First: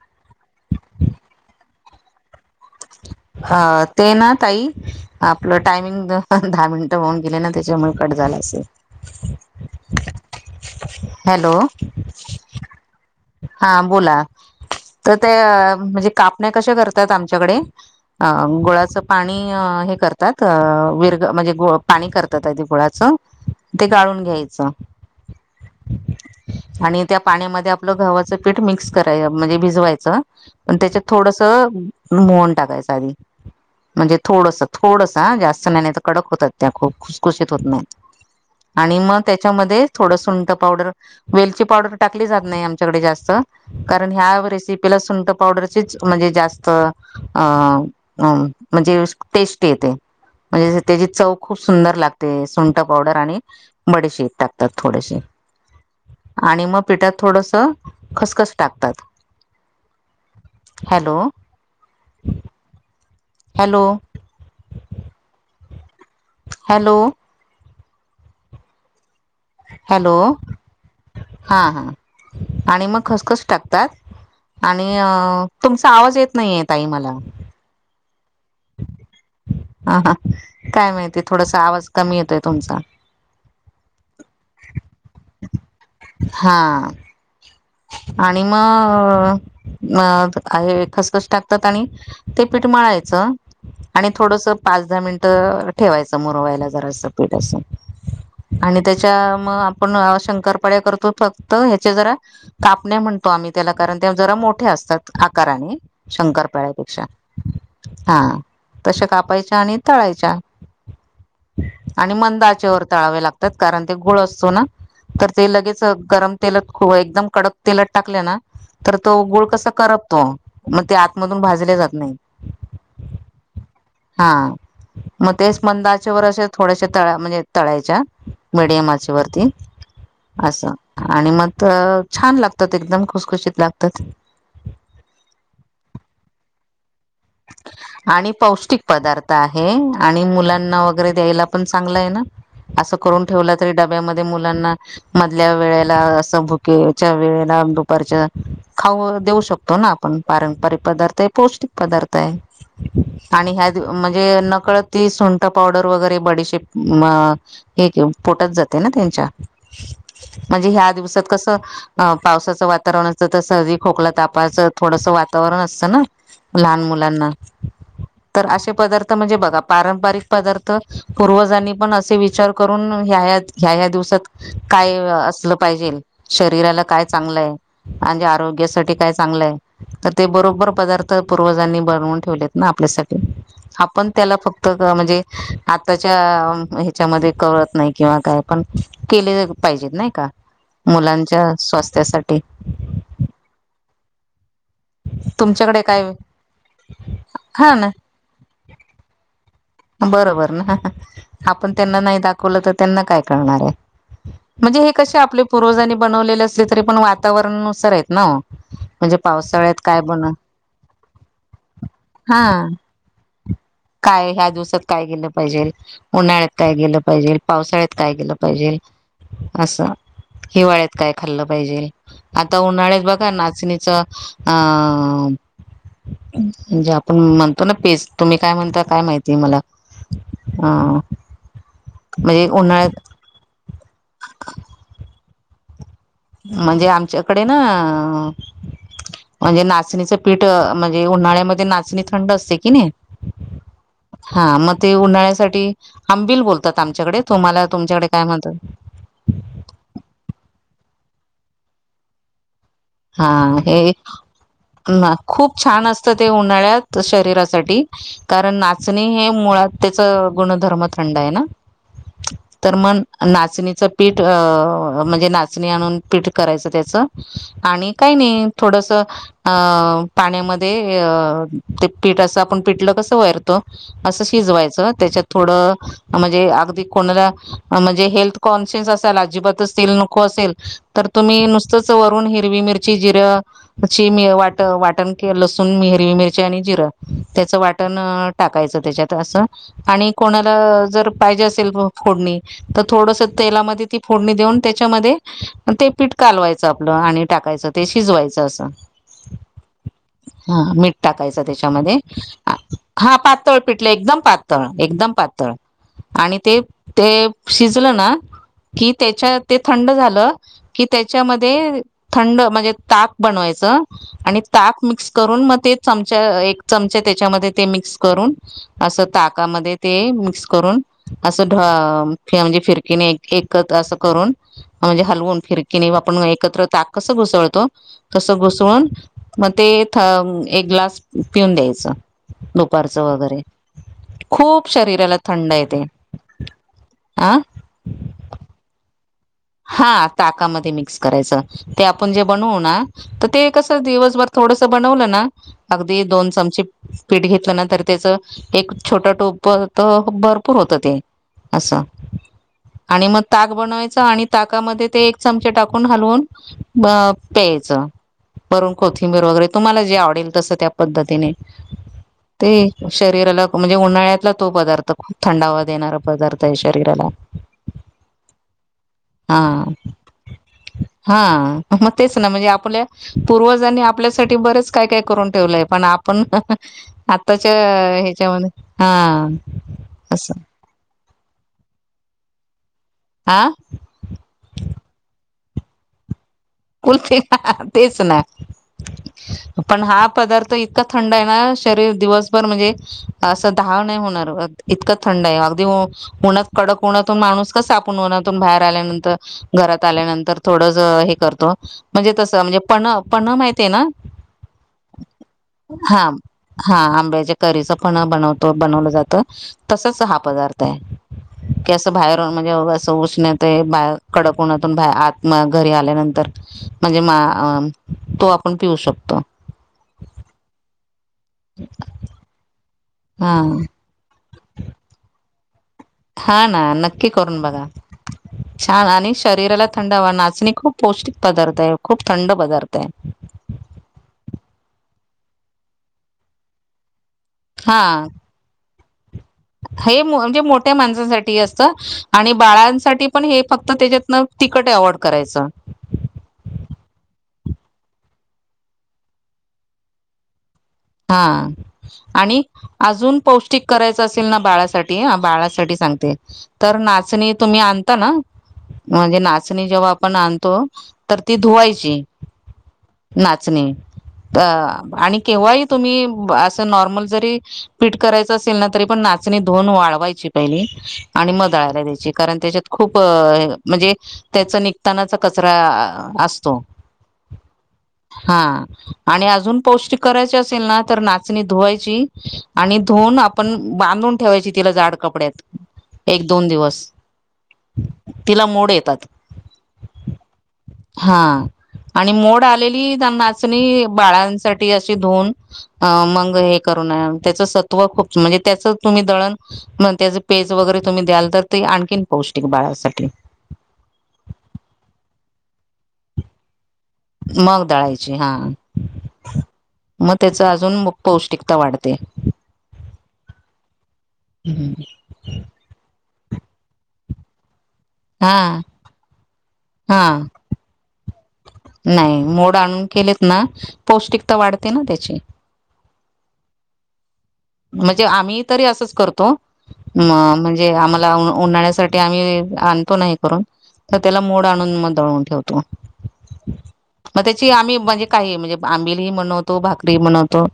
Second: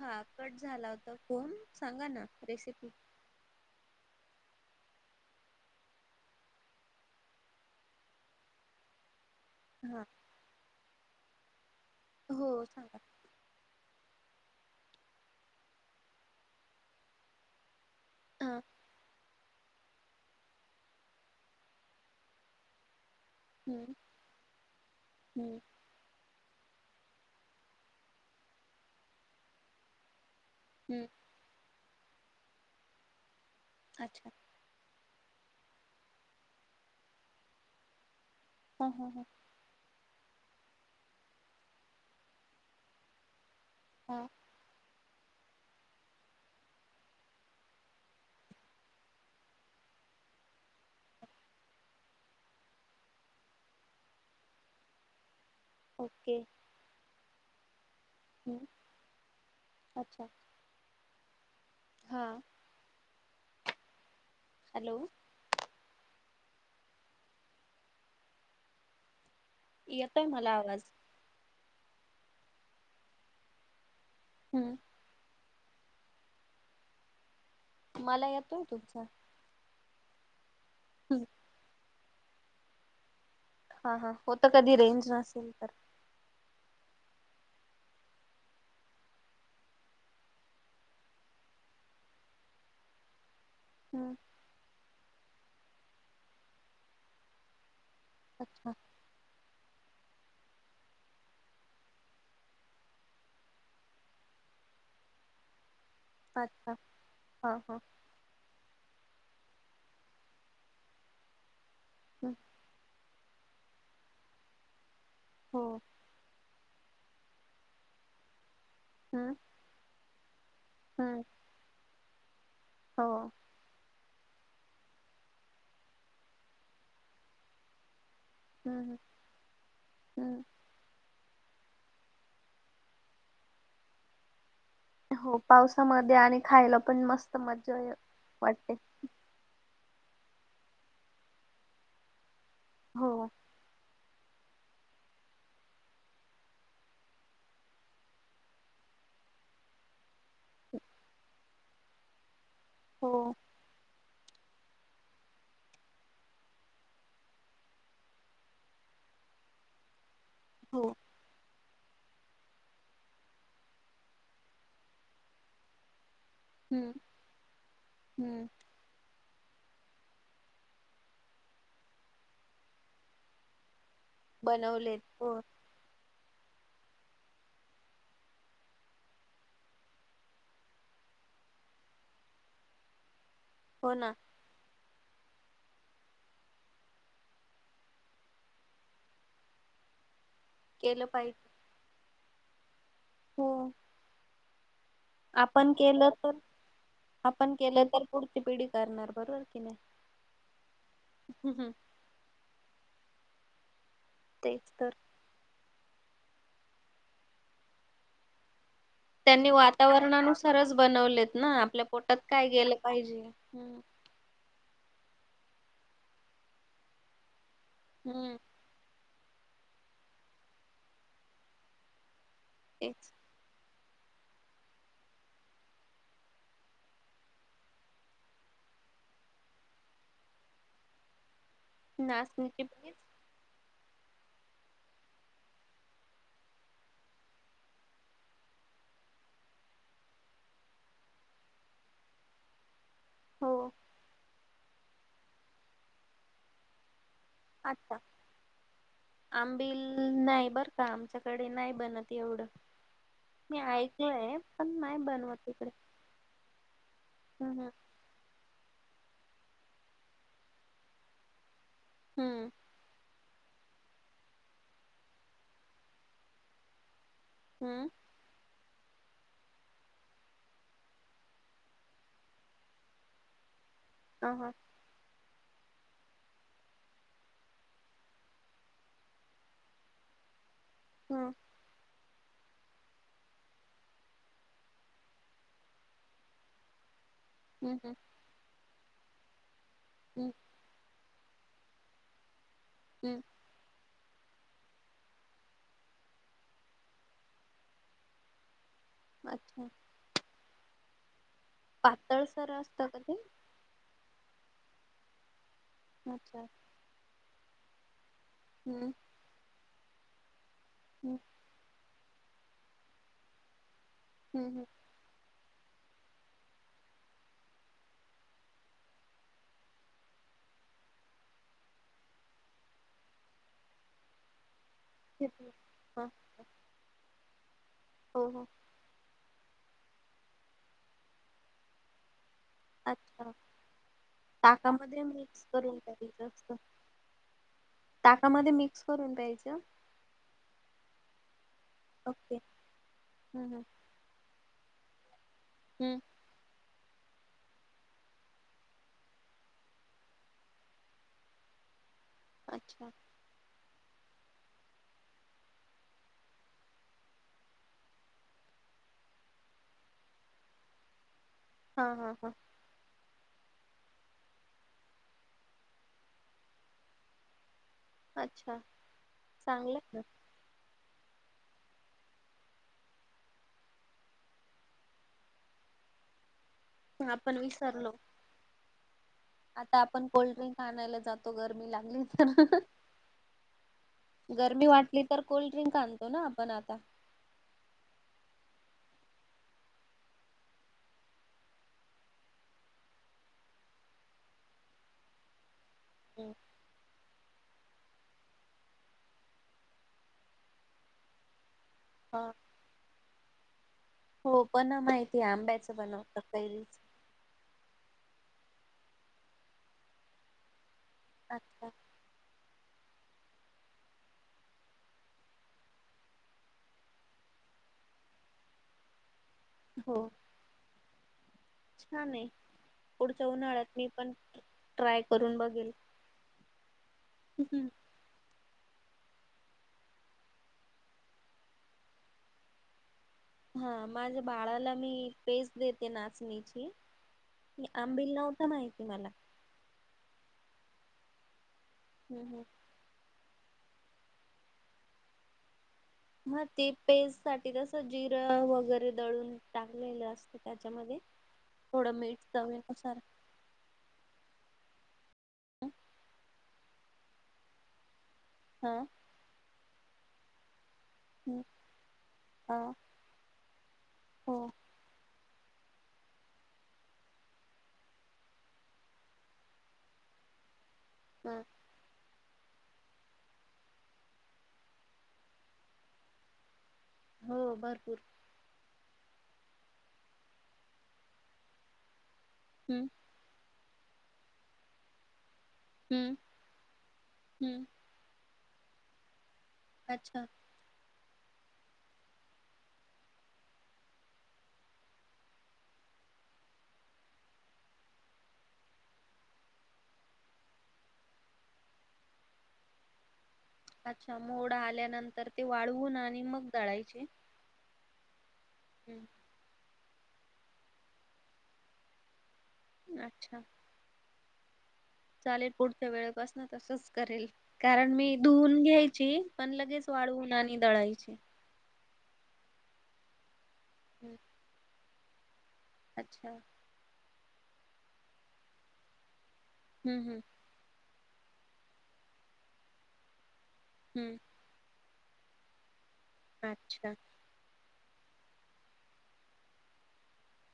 हा, कट झाला होता फोन सांगा ना... रेसिपी हा... ते ना ताई, आपलं टायमिंग दहा मिनटं होऊन गेले ना त्याच्यामुळे कट झाला असेल. हम हॅलो. हा, बोला. तर ते म्हणजे कापण्या कशा करतात आमच्याकडे? हा अं... गुळाचं पाणी हे करतात अं... विर म्हणजे ग पाणी करतात आधी गुळाचं हम्म ते गाळून घ्यायचं हम्म आणि त्या पाण्यामध्ये आप- आपलं गवा्हाचं पीठ मिक्स कराय म्हणजे भिजवायचं आणि त्याच्यात हम्म थोडसं- मोन टाकायचाध म्हणजे अच्छा थोडस थोड जास्त नाही नाही कडक होतात त्या खूप खुसखुशीत होत नाहीत हा आणि हा मग हा त्याच्यामध्ये थोडं सुंट पावडर वेलची पावडर टाकली जात नाही आमच्याकडे जास्त कारण हा ह्या रेसिपीला सु पावडरचीच म्हणजे जास्त अं अं म्हणजे टेस्ट येते. म्हणजे स त्याची चव खूप सुंदर लागते. सुंट पावडर आणि बडेशीत टाकतात थोडेशी. ओके आणि म पिठात थोडसं- खसखस हम्म टाकतात. अच्छा हॅलो. हा हॅलो. हॅलो. हॅलो. येतय मला आवाज. हां-हां आणि मग खसखस टाकतात. हम्म आणि तुमचा आवाज येत नईये ताई मला. मला येतोय तुमचा. हां-हां काय माहिती हम्म थोडासं आवाज कमी येतोय तुमचा. हां-हां होतं कधी रेंज नसेल तर. हां आणि म अं त आहे खसखस टाकतात आणि ते पीठ मळायचं. आणि हम्म थोडंसं पाच दहा मिनिटं ठेवायचं मुर व्हायला जरासं पीठ असं. अच्छा आणि त्याच्या म आपण शंकरपाड्या करतो फक्त ह्याचे जरा कापणे म्हणतो आम्ही त्याला कारण ते जरा मोठे असतात आकाराने. अच्छा शंकरपाळ्यापेक्षा हा हा हां. तश्या कापायच्या आणि तळायच्या. आणि हम्म मंदाचे वर तळावे लागत त कारण ते गुळ असतो ना तर ते हो लगेच गरम तेलात खोळ एकदम कडक तेलात टाकल्या ना तर तो हम्म गुळ कसा करपतो, म ते हम्म आतमधून भाजले जात नाही. हो हां म तेस् मंदाआचे वर असे थोड्याश तळा म्हणजे तळायच्या. मडियम हम्म आचे वरती हम्म असं, आणि म त छान लाग तत एकदम खुसखुशीत लागतात. हो पावसामध्ये आणि खायला पण मस्त मजा आणि वाटते पौष्टिक पदार्थ आहे. आणि मुलांना वगैरे द्यायला पण चांगलं आहे ना. असं हो करून ठेवला तरी डब ब्या मध्ये मुलांना मधल्या वेळेला असं भुकेच्या वेळेला दुपारच्या खा हो देऊ शकतो ना आपण, पारंपरिक पदार्थ आय पौष्टिक पदार् तय हो आणि ह्या द म हे नकळत ती सुंठ पावडर वगैरे बडीशेप म हे घेऊन पोटात जाते ना त्यां [inaudible] म्हणजे हो ह्या दिवसात कसं पा पावसाचं वातावरण असतं, त सहदी खोकलं तापाचं थोडसं वातावरण असतं ना. लहान हम्म मुलांना, हम्म तर असे पदार्थ म्हणजे बघ. पारंपारिक पदार्थ पूर्वजांनी पण असे विचार करून ह्या ह्या द ह्या ह्या दिस् तत काय बनवलेत हो असलं पाहिजेल? शरीराला काय चांगलंय आणिजे आरोग्यासाठी काय चांगलंय तर ते बरोबर पदार्थ पूर्वजांनी बनवून ठेवलेत ना आपल्यासाठी. हो आपण ना त्याला फक्त म्हणजे आताच्या ह्याच्यामध्ये कळत नाही किंवा काय पण केले पाहि जेत नाही का केलं पाहिजे मुलांच्या स्वास्थ्यासाठी. हो आपण तुमच्याकडे केलं काय तर, आपण हा केलं ना तर पुढची पिढी करणार बरोबर. की नाही बरोबर ना, हम्म, आपण त्यांना नाही दाखवलं त त्यांना काय कळणार आय. तेच म्हणजे तर हे कसे आपले पूर्वजानी बनवलेले असले तरी पण वातावरणानुसार हेत ना. म्हणजे त्यांनी पावसाळ्यात काय बन वातावरणानुसारच बनवलेत ना आपल्या पोटात हा काय गेलं पाहिजे. हम्म काय ह्या दिवसात काय गेलं पाहिजेल, उन्हाळ्यात काय गेलं पाहिजेल. पावसाळ्यात काय गेलं हम्म पाहिजे असं हिवाळ्यात काय खाल्लं पाहिजे आता उन्हाळ्यास तेच बघा नाचणी अे आप म्हणतो त काय म्हणत काय माहिती मला ह नाच प म्हणजे आमच्याकडे ना म्हणजे नाचणीचं पीठ म्हणजे उन्हाळ्यामध्ये नाचणी थंड असते की नाही हो हा मग ते उन्हाळ्यासाठी आंबिल बोलतात आमच्याकडे तुम्हाला अच्छा तुमच्याकडे काय म्हणतात आंबिल नाही बर [inaudible] आमच्याकडे नाही बनत एवढं [inaudible] हा मी हे ऐकलंय पण [inaudible] नाही ना बनवत खूप इकडे छान असत ते उन्हाळ्यात हम्म शरीरासाठी कारण ना- चणी हे मुळात त्याच गुणधर्म थंड आहे ना हम्म तर मन [inaudible] नाचणीचं पीठ म्हणजे नाचणी आणून पीठ करायचं त्याचं- हम्म आणि काय नाही- थोडस अ पाण्यामध्ये ते पीठ असं आपण पिटलं कसं वयरतो- असं हम्म अहं शिजवायचं त्याच्यात- थोडं म्हणजे अगदी कोणाला म्हणजे हेल्थ कॉन्शियस असाल अजिबात असतीलल नको असेल- तर हम्म तुम्ही नुसतच वरून [inaudible] हिरवी मिरची जिरंची वाट वाटण के लसूनी हिरवी मिरची आणि जिरं- त्याच हम्म हम्म वाटण टाकायचं त्याच्यात असं आणि हम्म कोणाला जर- पाहिजे असेल फोडणी तर हम्म. थोडस तेलामध्ये- फोडणी देऊन त्याच्यामध्ये ते पीठ कालवायचं आपलं आणि टाकायचं ते शिजवायचं असं- अच्छा [inaudible] हा मीठ टाकायचं त्याच्यामध्ये पातळसर असतं का हा ते पातळ पिटलं एकदम प [inaudible] पातळ एकदम पातळ आणि अच्छा ते ते शिजलं ना- हम्म कि त्याच्या ते थंड झालं कि हम्म त्याच्यामध्ये- थंड म्हणजे ताक बनवायच आणि हम्म ताक मिक्स करून म- [inaudible] ते चमचा एक चमचा त्याच्यामध्ये ते मिक्स करून अस ताकामध्ये ते मिक्स करून- असं म्हणजे फिरकीने एकत अस करून [inaudible] म्हणजे हलवून घेतलं. फिरकीिने हां आपण हां. एकत्र ताक कसं घुसळतो हो कसं हो घुसळून [inaudible] मग ते एक ग्लास पिऊन द्यायचं दुपारचं वगैरे- खूप टाकामध्ये शरीराला मिक्स थंड करून येते ट्याई जास्त आ [inaudible] ताकामध्ये मिक्स करून [inaudible] हा ताकामध्ये मिक्स करायचं ते आपण जे ओके बनवू ना तर हम्म ते हम्म कस दिवसभर थोड- बनवलं ना हम्म अगदी दोन चमचे [inaudible] पीठ घेतलं ना तर त्याच एक छोट टोप तर भरपूर होतं ते- असं अच्छा आणि मग ताग बनवायच आणि- ताकामध्ये ते एक चमचे टाकून हलवून प्यायचं [inaudible] पररून कोथिंबी-र वगैरे तुम्हाला जे आवडेल तसं त्या पद्धतीने हा- हा- हा- ते शरीराला म्हणजे उन्हाळ्यातला तो पदार्थ खूप थंडावा देणारा पदार्थ आहे शरीराला [inaudible] अच्छा हा चांगलं ना- हा मग तेच ना म्हणजे आपल्या पूर्वजांनी आपल्यासाठी बरेच काय काय करून ठेवलंय पण- आपण ना आपण आताच्या विसरलो. ह्याच्यामध्ये हा- आता आपण असं कोल्ड्रिंक आणायला जातो गरमी लागली तर- हा गरमी वाटली तर कोल्ड्रिंक आणतो ना- आपण आता कलते ना तेच ना- ह [inaudible] पण हा पदार्थ इतका थंड आहे ना शरीर दिवसभर म्हणजे असं धाव नाही होणार बघ. इतकं थंड आहे. अगदी हं. कडक उन्हात. तो माणूस कस उन्हातून बाहेर आल्यानंतर घरात आल्यानंतर थोड ज हे करतो. म्हणजे हां तसं म्हणजे पण-पण माहिते आहे ना. हो पण माहिती आहे आंब्याचं हा बनवत हा कैरीच. आंब्याच्या करीचं पण बनतो बनवलं जात तसच हा पदार्थ आहे. अच्छा की अस बाहेरुन. म्हणजे असं उष्णत आहे. बा कडक उन्हातून बा आत घरी आल्यानंतर- म्हणजे मा आ तो आपण पिऊ शकतो. हो छान आहे, पुढच्या हा उन्हाळ्यात मी पण ट्राय करून बघेल. हा ना, नक्की करून बघा. छान आणि शरीराला थंडावा. नाचणी खूप पौष्टिक पदार्थ हाय. खूप थंड पदार्थ हाय. हा, माझ्या बाळाला मी पेज देते नाचणीची. मी, हा आंबिल नव्हत माहिती मला. हे म्हणजे मोठ्या माणसाांसाठी असत आणि बाळांसाठी पण हे फक्त त्याच्यातन तिकट एव्हॉड करायचं. ह ते पेस्ट साठी तस जिरं वगैरे दळून टाकलेलं असत. हा आणि चवीनुसार अजून पौष्टिक करायचं असेल ना बाळासाठी ठी, बाळासाठी सांगते, तर नाचणी तुम्ही आणता ना हा म्हणजे नाचणी जेव्हा आपण आणतो, तर ती धुवायची, हा नाचणी हो अ आणि केव्हाही तुम्ही असं नॉर्मल जरी पीठ करायचं असेल ना तरी पण नाचणी धुऊन वाळवायची पहिली आणि ह म दळायला द्यायचीं. कारण त्याच्यात खूप, म्हणजे त्याचा निघतानाचा कचरा आ आसतो. हो भरपूर हा, आणि अजून पौष्टिक करायचे अस असतील ना, तर नाचणी धुवायची आणि हम्म धुऊन आपण बांधून ठेवायची. तिला जाड कपड्यात. हम्म एक दोन दिवस, हम्म तिला मोड येतात. अच्छा. हा आणि मोड आलेली नाचणी बाळांसाठी अशी धुऊन. अ मंग हे करुन त्याच सत्व खूप म्हणजे त्याच तुम्ही दळण, म त्याज पेज वगैरे तुम्ही द्याल तर ते आणखीन पौष्टिक बाळासाठी. अच्छा मोड आल्यानंतर ते वाळवून आणि मग दळायचे मग दळायची हा. मग त्याचं अजून मग पौष्टिकता वाढते. अच्छा. हूं हूं. चालेल पुढच्या वेळेपासन तसच करेल कारण मी हा धुवून घ्यायची पण लगेच हा वाळवून आणि दळायची. नाही, मोड आणून केलेत ना पौष्टिकता वाढते ना त्याची. अच्छा. म्हणजे आम्ही तरी असचं करतो म हम्म हम्म म्हणजे आम्हा ऊन्हाळण्यासाठी आम्ही आणतो ना हे करून तर हम्म त्याला मोड आणून मग दळून ठेवतो. अच्छा. मग त्याची आम्ही म्हणजे काहीही म्हणजे आंबिलही बनवतो. भाकरी ही बनवतो.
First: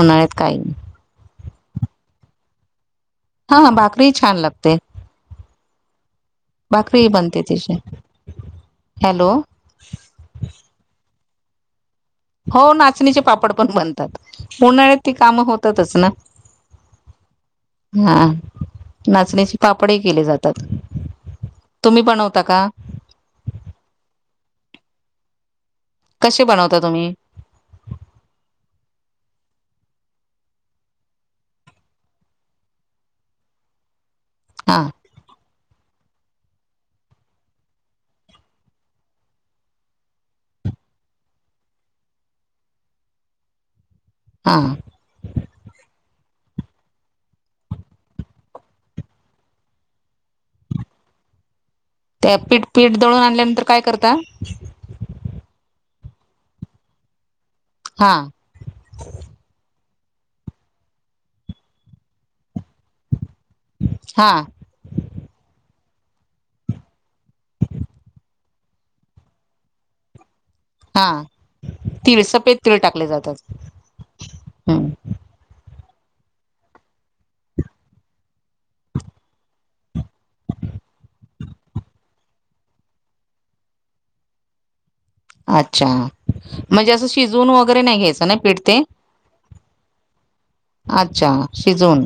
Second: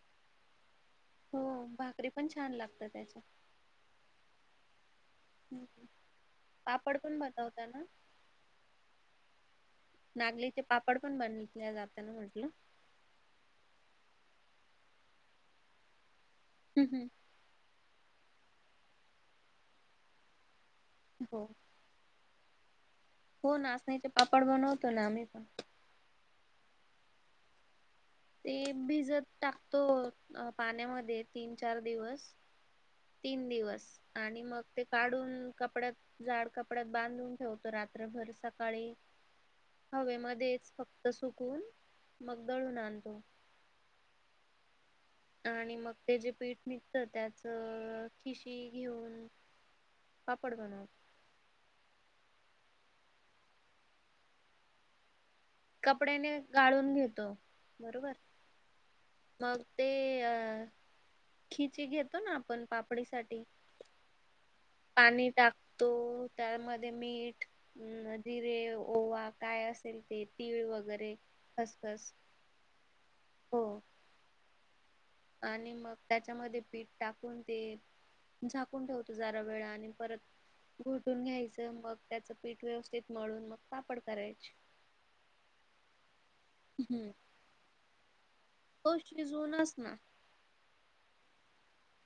उन्हाळ्यात काहीही. हो, भाकरी पण छान लागतात. हा, भाकरीही छान लागते. पापड भाकरी पण बनते बनवता तिची ना? हॅलो नाचनीचे पापड पण बनव हो नाचणीचे पापड पण बनतात, उन्हाळ्यात ती कामं होतातच ना. हू हू. हा, नाचनीचे पापडे ही केले जातात. हो. तका हो नाचणीचे पापड बनवतो ना आम्ही पण. कसे बनवता तुम्ही? ते भिजत टाकतो पाण्यामध्ये, तीन चार दिवस तीन दिवस आणि मग हा ते काढून कपड्यात. जाड कपड्यात. बांधून ठेवतो रात्रभर सकाळी हवे मध्येच फक्त सुकून मग दळून आणतो. हां. आणि मग ते जे पीठ निघतं त्याच खिशी घेऊन. पापड बनवतो. त्या पीठ-पीठ दळून आणल्यानंतर काय करता. कपड्याने गाळून घेतो बरोबर हा मग. ते अ खिची घेतो ना आपण पापडीसाठी. हा पाणी टाक. तो त्यामध्ये मीठ. अ जिरे ओवा काय असेल ते. तीळ हा वगैरे खसखस तीळ सफेद तीळ टाकले जातात. हो हम्. आणि मग त्याच्यामध्ये पीठ टाकून देईल. झाकून ठेवतो जरा वेळ आणि परत घोटून घ्यायचं मग त्याचं पीठ व्यवस्थित मळून मग कापड करायचे. अच्छा म्हणजे असं शिजून वगैरे नाही घ्यायचं नाही हो शिजवूनच ना. अच्छा शिजवून.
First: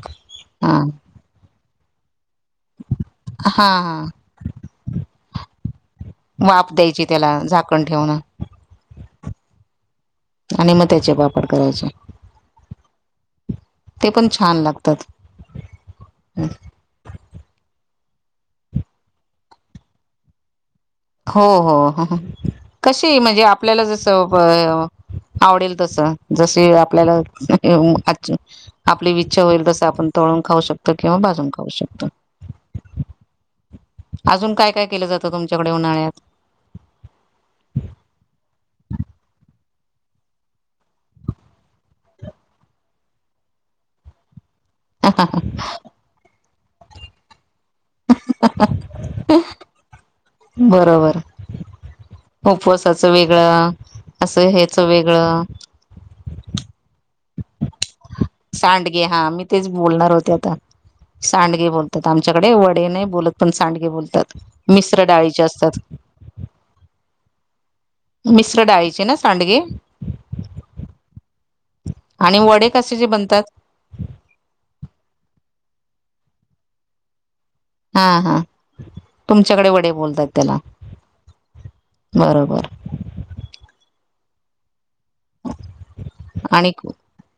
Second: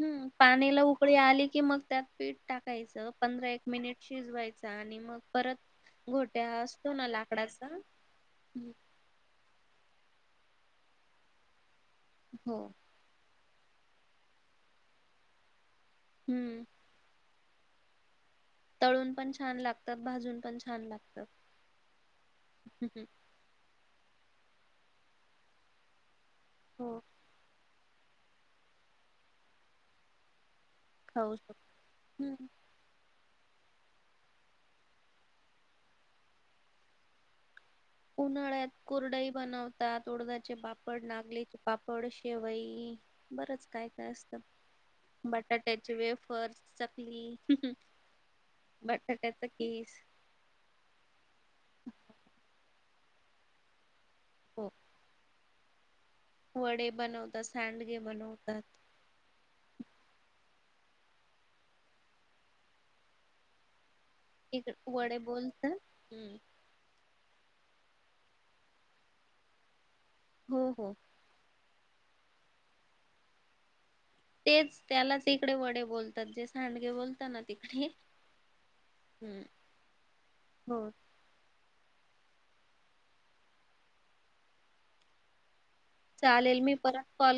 हम्म हा पाणीला उकळी आली की मग त्यात पीठ टाकायचं पंधरा हा एक मिनिट हा शिजवाय चं आणि मग परत घोट्या वाफ असतो द्यायची ना त्याला लाकडाचा? झाकण ठेवून हम्म. आणि मग त्याचे वापर करायचे हो. ते पण छान लागतात. हम्म. तळून पण छान लागतात भाजून पण छान लागतात हो हो हो कशी म्हणजे आपल्याला जसं [unintelligible] आवडेल तसं जशी हो आपल्याला [unintelligible] [unintelligible] आपली विच्छा होईल तसं आपण तळून खाऊ शक तो किंवा भाजून खाऊ शकतं, हम्म अजून काय काय केलं जातं तुमच्या कडे उन्हाळ्यात? उन्हाळ्यात कुरडई बनवतात उडदाचे पा पड, नागलेचे पापड, शेवई बरंच काय काय असतं. बटाट्याचे वेफर्स, चकली बटाट्याचं किस बरोबर उपवासचं वेगळं असं हो ह्याचं वेगळं वडे बनवतात सँड सांडगे हा मी तेच बोलणार होतो. सांडगे बोलतात. आमच्याकडे वडे नाही बोलत. पण सांडगे बोलत. इकडे मिश्र वडे डाळीचे बोलतात असतात. हम्म मिश्र डाळीचे ना सांडगे. हो हो. आणि वडे कशाचे बनतात? तेच त्यालाच इकडे वडे बोलतात. जे सांडगे बोलतात ना. तिकडे हा हा हम्म. तुमच्याकडे वडे बोलताईत त्याला. हो बरोबर चालेल आणि मी परत कॉल